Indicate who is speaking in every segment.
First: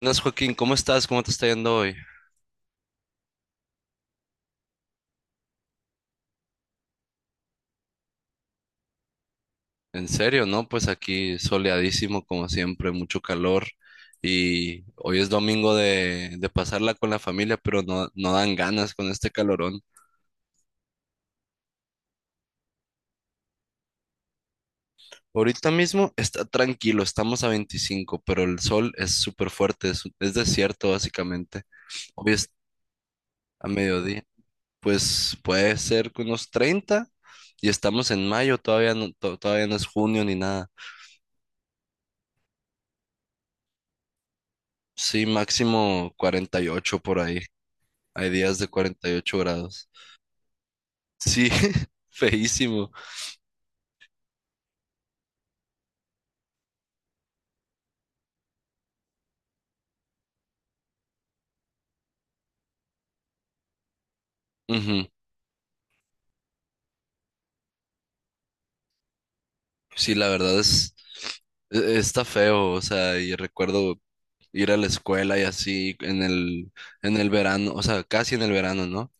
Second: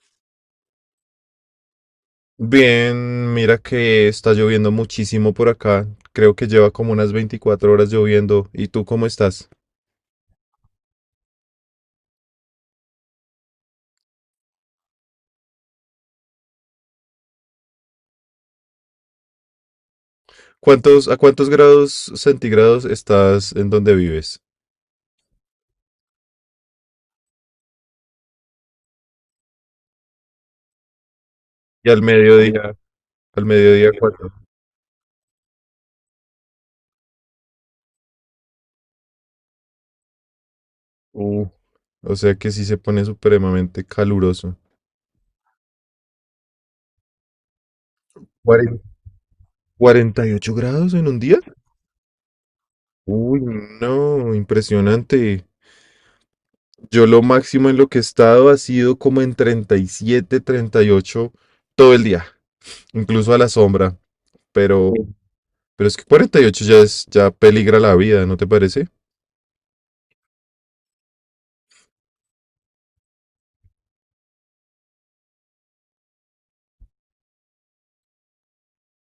Speaker 1: Buenas, Joaquín, ¿cómo estás? ¿Cómo te está yendo hoy?
Speaker 2: Bien, mira que está lloviendo muchísimo por acá. Creo que lleva como unas 24 horas lloviendo. ¿Y tú cómo estás?
Speaker 1: En serio, ¿no? Pues aquí soleadísimo, como siempre, mucho calor. Y hoy es domingo de pasarla con la familia, pero no dan ganas con este calorón.
Speaker 2: ¿A cuántos grados centígrados estás en donde vives?
Speaker 1: Ahorita mismo está tranquilo, estamos a 25, pero el sol es súper fuerte, es desierto básicamente.
Speaker 2: Y al
Speaker 1: Hoy es
Speaker 2: mediodía, al
Speaker 1: a
Speaker 2: mediodía,
Speaker 1: mediodía,
Speaker 2: ¿cuánto?
Speaker 1: pues puede ser que unos 30 y estamos en mayo, todavía no es junio ni nada.
Speaker 2: Uh, o sea que sí se pone supremamente caluroso.
Speaker 1: Sí, máximo 48 por ahí. Hay días de
Speaker 2: Cuaren-
Speaker 1: 48 grados.
Speaker 2: ¿48 grados en un día?
Speaker 1: Sí, feísimo.
Speaker 2: Uy, no, impresionante. Yo lo máximo en lo que he estado ha sido como en treinta y siete, 38 todo el día, incluso a la sombra, pero.
Speaker 1: Ujú.
Speaker 2: Pero es que 48 ya es, ya peligra la vida, ¿no te parece?
Speaker 1: Sí, la verdad es, está feo, o sea, y recuerdo ir a la escuela y así en el verano, o sea, casi en el verano, ¿no?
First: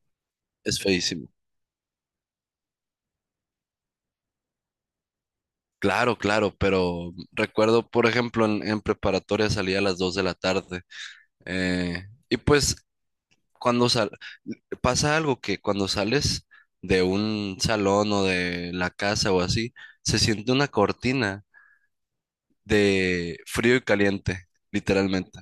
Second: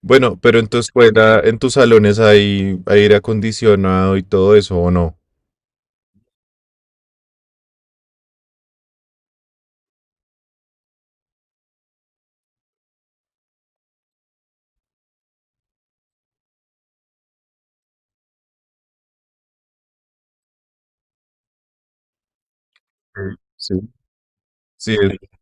Speaker 2: Bueno, pero en tu
Speaker 1: Es feísimo.
Speaker 2: escuela, en tus salones hay aire acondicionado y todo eso, ¿o no?
Speaker 1: Claro, claro, pero recuerdo, por ejemplo, en preparatoria salía a las 2 de la tarde. eh, y pues cuando sal, pasa algo que cuando sales de un salón o de la casa o así, se siente una cortina
Speaker 2: Sí,
Speaker 1: de frío y
Speaker 2: sí,
Speaker 1: caliente,
Speaker 2: sí, es
Speaker 1: literalmente.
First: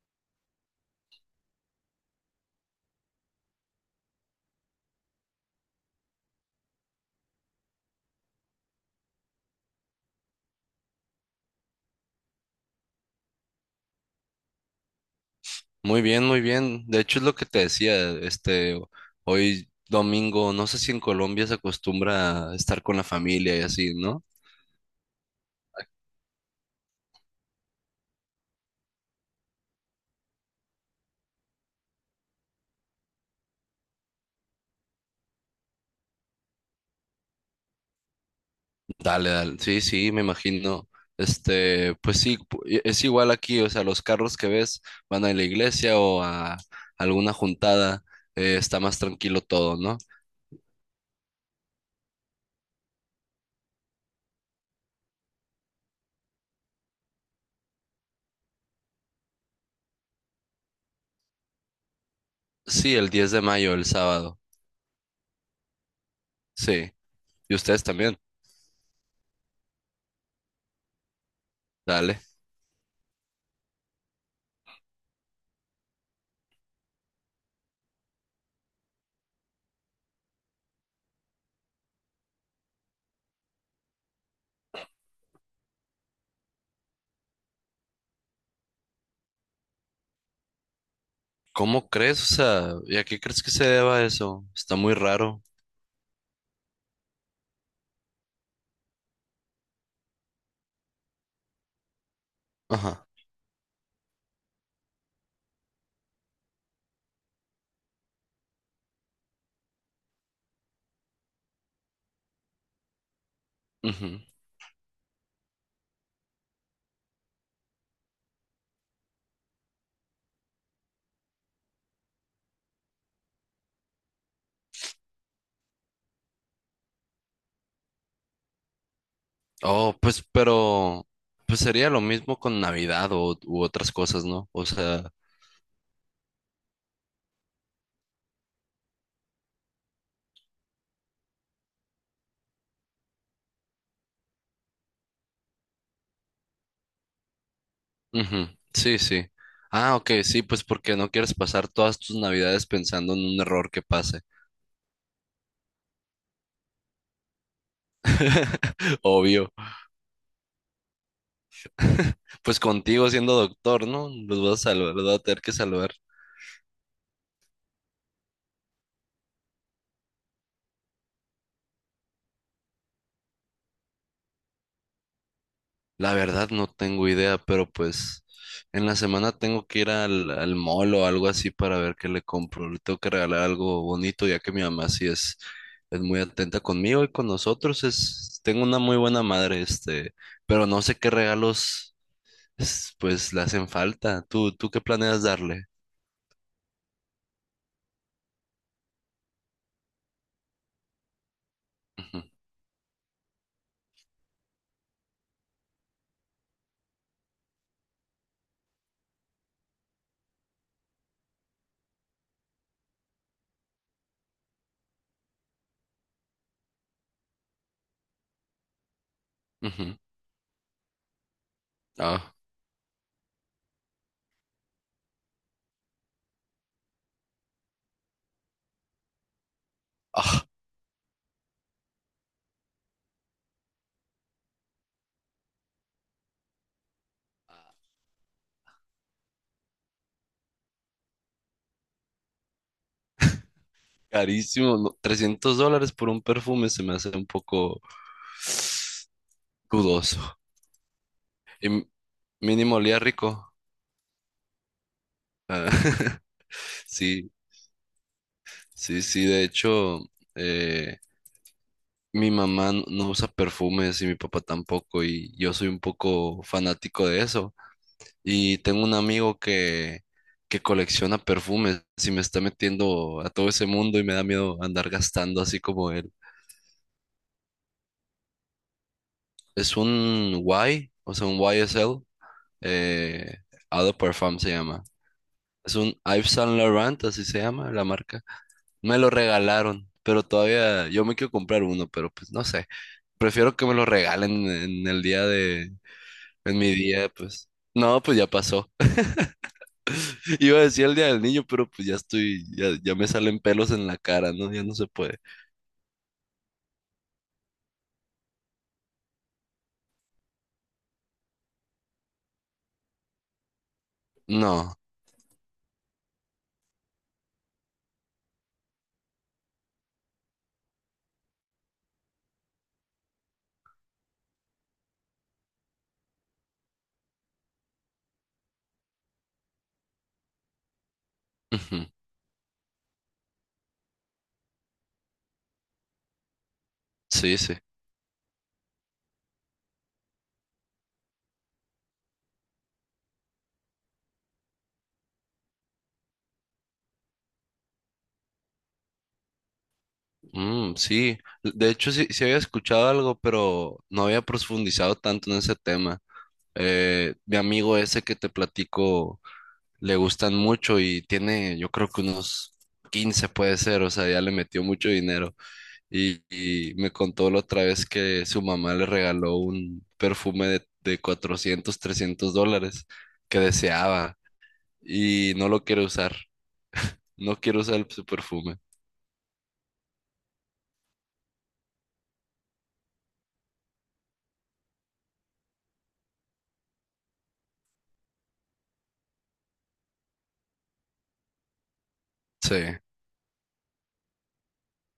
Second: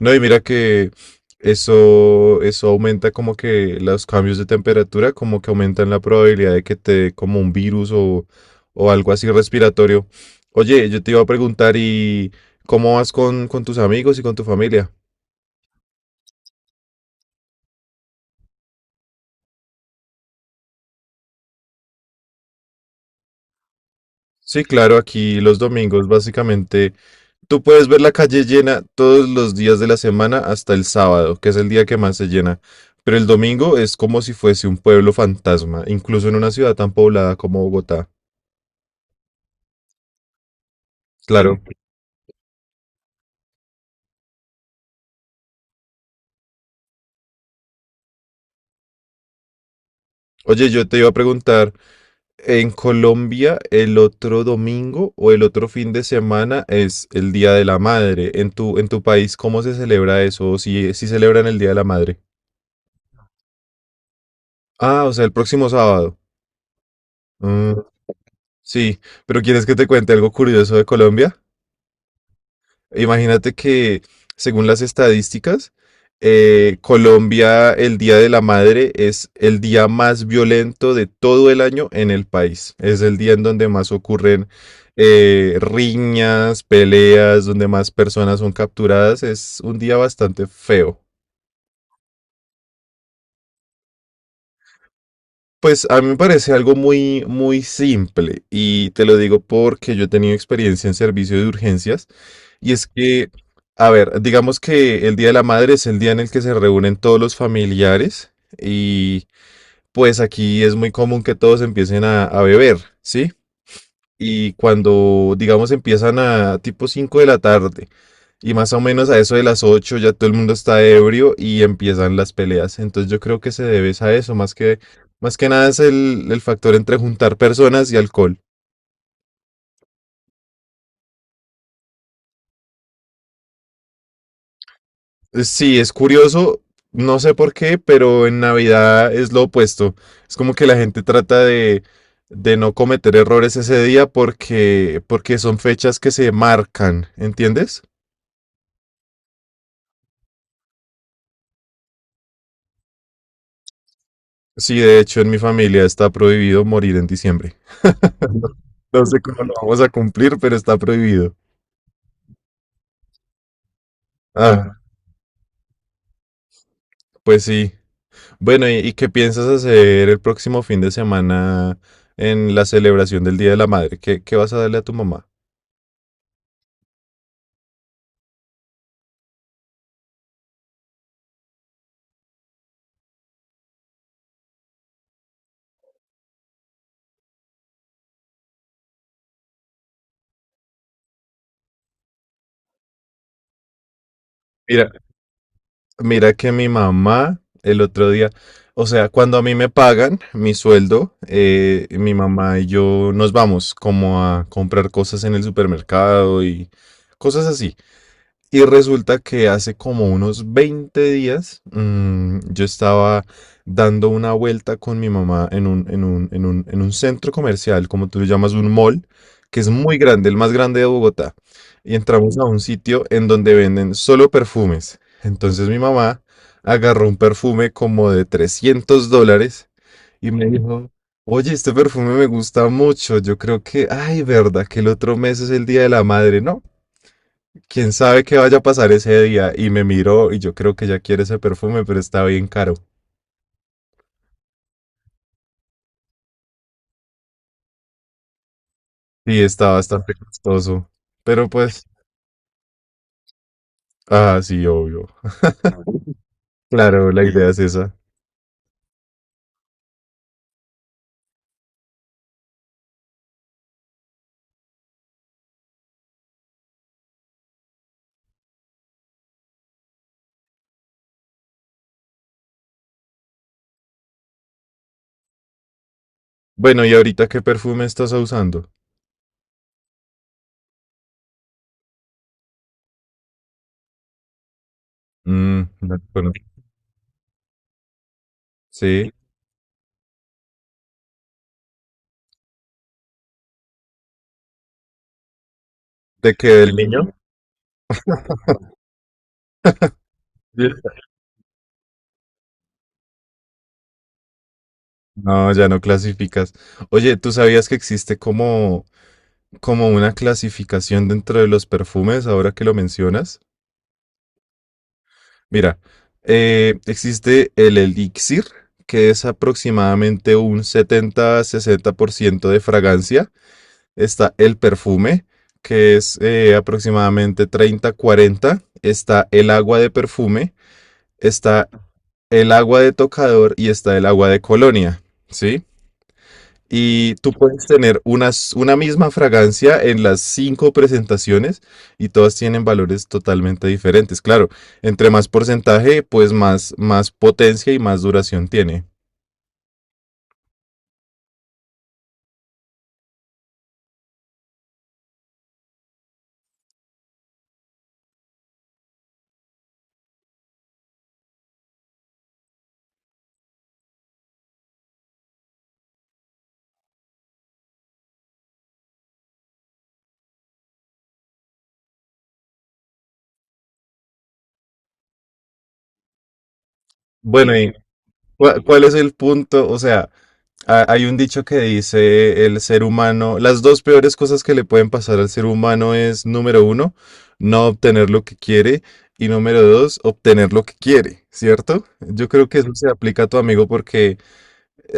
Speaker 2: no, y mira que eso aumenta como que los cambios de temperatura, como que aumentan la probabilidad de que te dé como un virus o algo así respiratorio. Oye, yo te iba a preguntar, ¿y cómo vas con tus amigos y con tu familia?
Speaker 1: Muy bien, muy bien. De hecho, es lo que te decía, hoy domingo, no sé si en Colombia se acostumbra a estar con la familia y así, ¿no?
Speaker 2: Sí, claro, aquí los domingos básicamente tú puedes ver la calle llena todos los días de la semana hasta el sábado, que es el día que más se llena. Pero el domingo es como si fuese un pueblo fantasma, incluso en una ciudad tan poblada como Bogotá.
Speaker 1: Dale, dale. Sí, sí, me imagino.
Speaker 2: Claro.
Speaker 1: Pues sí, es igual aquí, o sea, los carros que ves van a la iglesia o a alguna juntada, está más tranquilo todo, ¿no?
Speaker 2: Oye, yo te iba a preguntar, ¿en Colombia el otro domingo o el otro fin de semana es el Día de la Madre? ¿En tu país cómo se celebra eso? ¿O si celebran el Día de la Madre?
Speaker 1: Sí, el 10 de mayo, el sábado.
Speaker 2: Ah, o sea, el próximo sábado.
Speaker 1: Sí. ¿Y
Speaker 2: Mm,
Speaker 1: ustedes también?
Speaker 2: sí, pero ¿quieres que te cuente algo curioso de Colombia?
Speaker 1: Dale.
Speaker 2: Imagínate que, según las estadísticas, Colombia, el Día de la Madre es el día más violento de todo el año en el país. Es el día en donde más ocurren riñas, peleas, donde más personas son capturadas. Es un día bastante feo.
Speaker 1: ¿Cómo crees? O sea, ¿y a qué crees que se deba eso? Está muy raro.
Speaker 2: Pues a mí me parece algo muy, muy simple y te lo digo porque yo he tenido experiencia en servicio de urgencias y es
Speaker 1: Ajá.
Speaker 2: que, a ver, digamos que el Día de la Madre es el día en el que se reúnen todos los familiares y pues aquí es muy común que todos empiecen a beber, ¿sí?
Speaker 1: Ujú.
Speaker 2: Y cuando, digamos, empiezan a tipo 5 de la tarde. Y más o menos a eso de las 8 ya todo el mundo está ebrio y empiezan las peleas. Entonces yo creo que se debe es a eso, más que nada es el factor entre juntar personas y alcohol.
Speaker 1: Oh, pues, pero, pues sería lo mismo con Navidad o, u otras cosas, ¿no? O sea,
Speaker 2: Sí, es curioso, no sé por qué, pero en Navidad es lo opuesto. Es como que la gente trata de no cometer errores ese día porque son fechas que se marcan, ¿entiendes?
Speaker 1: ujú, sí, sí. Ah, ok, sí, pues porque no quieres pasar todas tus Navidades pensando en un error que pase.
Speaker 2: Sí, de hecho en mi familia está prohibido morir en diciembre. No sé cómo
Speaker 1: Obvio.
Speaker 2: lo vamos a cumplir, pero está prohibido.
Speaker 1: Pues contigo siendo doctor, ¿no? Los vas a
Speaker 2: Ah,
Speaker 1: salvar, los vas a tener que salvar.
Speaker 2: pues sí. Bueno, ¿y qué piensas hacer el próximo fin de semana en la celebración del Día de la Madre? ¿Qué vas a darle a tu mamá?
Speaker 1: La verdad no tengo idea, pero pues en la semana tengo que ir al mall o algo así para ver qué le compro. Le tengo que regalar algo bonito, ya que mi mamá sí es muy atenta conmigo y con nosotros. Tengo una muy buena madre, pero no sé qué regalos pues le hacen falta. ¿Tú qué
Speaker 2: Mira,
Speaker 1: planeas darle?
Speaker 2: mira que mi mamá el otro día, o sea, cuando a mí me pagan mi sueldo, mi
Speaker 1: Ujú,
Speaker 2: mamá y yo nos vamos como a comprar cosas en el supermercado y cosas así. Y resulta que hace como unos 20 días, yo estaba dando una vuelta con mi mamá en un centro comercial, como tú lo llamas, un mall, que es muy
Speaker 1: ujú.
Speaker 2: grande, el más grande de Bogotá. Y
Speaker 1: Ah,
Speaker 2: entramos a un sitio en donde venden solo perfumes. Entonces mi mamá agarró un perfume como de $300 y
Speaker 1: ah,
Speaker 2: me dijo, oye, este perfume me gusta mucho. Yo creo que, ay, verdad, que el otro mes es el Día de la Madre, ¿no? Quién sabe qué vaya a pasar ese día. Y me miró y yo creo que ya quiere ese perfume, pero está bien caro.
Speaker 1: carísimo, no, $300 por un perfume se me hace un poco
Speaker 2: Y está bastante
Speaker 1: dudoso.
Speaker 2: costoso. Pero
Speaker 1: Y
Speaker 2: pues,
Speaker 1: mínimo olía rico.
Speaker 2: ah, sí, obvio.
Speaker 1: Ah,
Speaker 2: Claro, la
Speaker 1: Sí,
Speaker 2: idea es esa.
Speaker 1: sí, sí, de hecho, eh, mi mamá no usa perfumes y mi papá tampoco, y yo soy un poco fanático de eso. Y tengo un amigo que colecciona perfumes y me está metiendo a todo ese mundo y me da miedo andar gastando así como él.
Speaker 2: Bueno, ¿y ahorita qué perfume estás usando?
Speaker 1: Es un Y, o sea, un YSL, eh, Eau de Parfum se llama.
Speaker 2: Mm,
Speaker 1: Es un
Speaker 2: no te
Speaker 1: Yves
Speaker 2: conozco.
Speaker 1: Saint Laurent, así se llama la marca. Me lo
Speaker 2: Sí,
Speaker 1: regalaron, pero todavía yo me quiero comprar uno, pero pues no sé. Prefiero que me lo regalen
Speaker 2: ¿de qué?
Speaker 1: en mi
Speaker 2: ¿Del
Speaker 1: día,
Speaker 2: niño?
Speaker 1: pues. No, pues ya pasó. Iba a
Speaker 2: Sí.
Speaker 1: decir el día del niño, pero pues ya estoy, ya me salen pelos en la cara, ¿no? Ya no se puede.
Speaker 2: No, ya no clasificas. Oye, ¿tú sabías que existe como una clasificación dentro de los perfumes, ahora que lo mencionas?
Speaker 1: No.
Speaker 2: Mira, existe el elixir, que es aproximadamente un 70-60% de fragancia. Está el perfume, que es aproximadamente 30-40. Está el agua de perfume, está
Speaker 1: Ujú.
Speaker 2: el agua de tocador y está el agua de colonia, ¿sí? Y tú
Speaker 1: Sí, sí.
Speaker 2: puedes tener una misma fragancia en las cinco presentaciones y todas tienen valores totalmente diferentes. Claro, entre más porcentaje, pues más potencia y más duración tiene.
Speaker 1: Mm, sí. De hecho, sí, sí había escuchado algo, pero no había profundizado tanto en ese tema. Mi amigo ese que te platico le gustan mucho y tiene, yo creo que unos 15 puede ser, o sea, ya le metió mucho dinero. Y me contó la otra vez que su mamá le regaló un perfume de 400 $300 que deseaba y no lo quiere usar, no
Speaker 2: Bueno,
Speaker 1: quiere
Speaker 2: ¿y
Speaker 1: usar su perfume.
Speaker 2: cuál es el punto? O sea, hay un dicho que dice el ser humano, las dos peores cosas que le pueden pasar al ser humano es, número uno, no obtener lo que quiere y número dos, obtener lo que quiere, ¿cierto? Yo creo que eso
Speaker 1: Sí.
Speaker 2: se aplica a tu amigo porque.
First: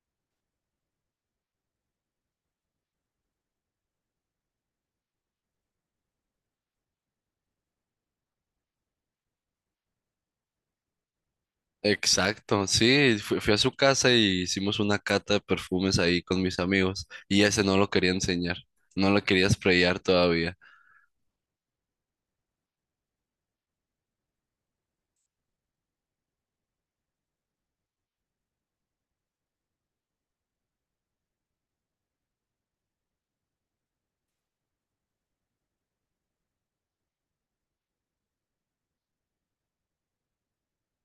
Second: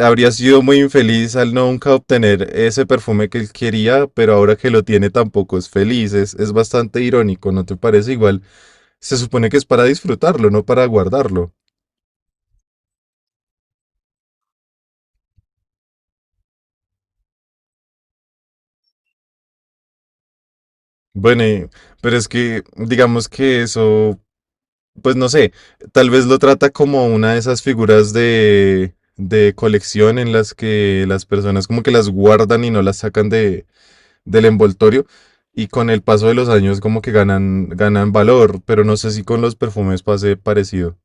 Speaker 2: Habría sido muy infeliz al no nunca obtener ese perfume que él quería, pero ahora que lo tiene tampoco es feliz. Es bastante irónico, ¿no te parece? Igual se supone que es para disfrutarlo, no para guardarlo.
Speaker 1: Exacto, sí, fui a su casa y hicimos una cata de perfumes ahí con mis amigos y ese no lo quería enseñar, no lo quería sprayar todavía.
Speaker 2: Bueno, pero es que digamos que eso, pues no sé, tal vez lo trata como una de esas figuras de colección en las que las personas como que las guardan y no las sacan del envoltorio y con el paso de los años como que ganan valor, pero no sé si con los perfumes pase parecido.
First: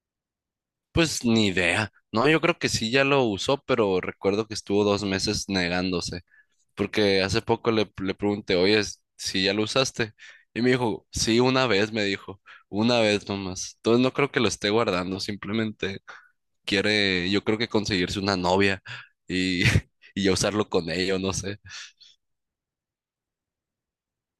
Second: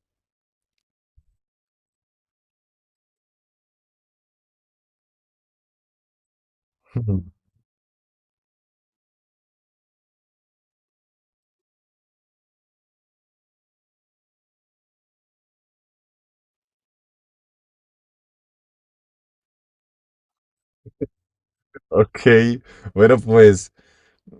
Speaker 1: Pues ni idea. No, yo creo que sí ya lo usó, pero recuerdo que estuvo 2 meses negándose, porque
Speaker 2: Ujú.
Speaker 1: hace poco le pregunté, oye, si ya lo usaste. Y me dijo, sí, una vez, me dijo, una vez nomás. Entonces no creo que lo esté guardando, simplemente quiere, yo creo que conseguirse una novia y, y ya usarlo con ella, o no sé.
Speaker 2: Ok, bueno, pues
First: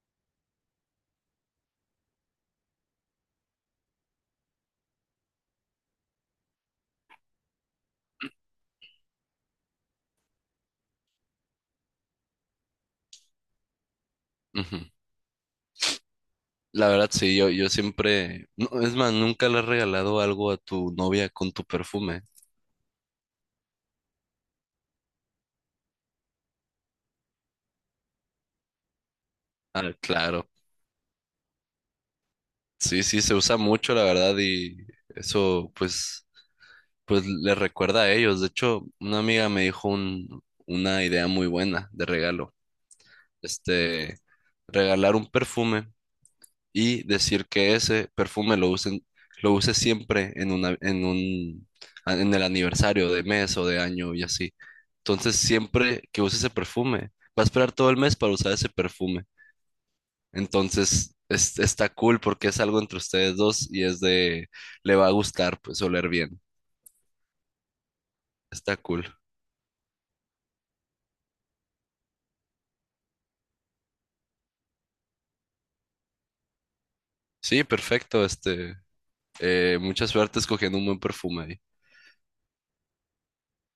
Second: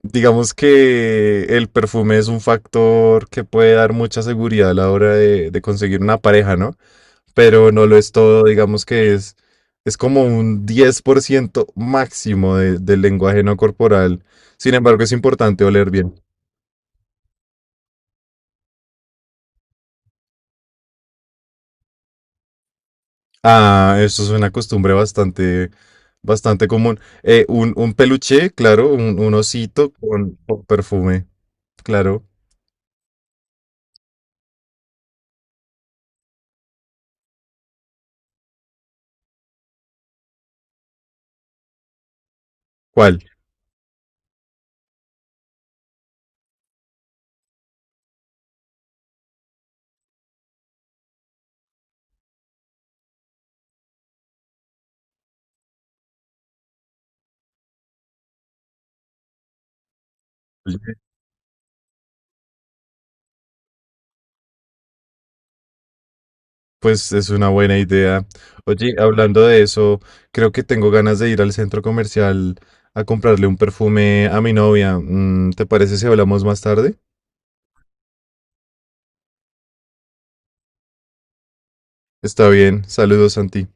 Speaker 2: digamos que el perfume es un factor que puede dar mucha seguridad a la hora de conseguir una pareja, ¿no? Pero no lo es todo, digamos que es como un 10% máximo del lenguaje no corporal. Sin
Speaker 1: Ujú.
Speaker 2: embargo, es importante oler bien.
Speaker 1: La verdad, sí, yo siempre, no, es más, nunca le has regalado algo a tu novia con tu perfume.
Speaker 2: Ah, eso es una costumbre bastante común. Un peluche, claro, un osito
Speaker 1: Ah,
Speaker 2: con,
Speaker 1: claro.
Speaker 2: con perfume, claro.
Speaker 1: Sí, sí, se usa mucho, la verdad, y eso pues, pues les recuerda a ellos. De hecho, una amiga me dijo una idea muy buena de regalo.
Speaker 2: ¿Cuál?
Speaker 1: Este, Regalar un perfume y decir que ese perfume lo usen, lo use siempre en una, en un, a- en el aniversario de mes o de año y así. Entonces, siempre que use ese perfume, va a esperar todo el mes para usar ese perfume. Entonces, está cool porque es algo entre ustedes dos y le va a gustar, pues, oler bien.
Speaker 2: Pues es una buena idea.
Speaker 1: Está
Speaker 2: Oye,
Speaker 1: cool.
Speaker 2: hablando de eso, creo que tengo ganas de ir al centro comercial a comprarle un perfume a mi novia. ¿Te parece si hablamos más tarde?
Speaker 1: Sí, perfecto. Mucha suerte escogiendo un buen perfume ahí.
Speaker 2: Está bien. Saludos, Santi.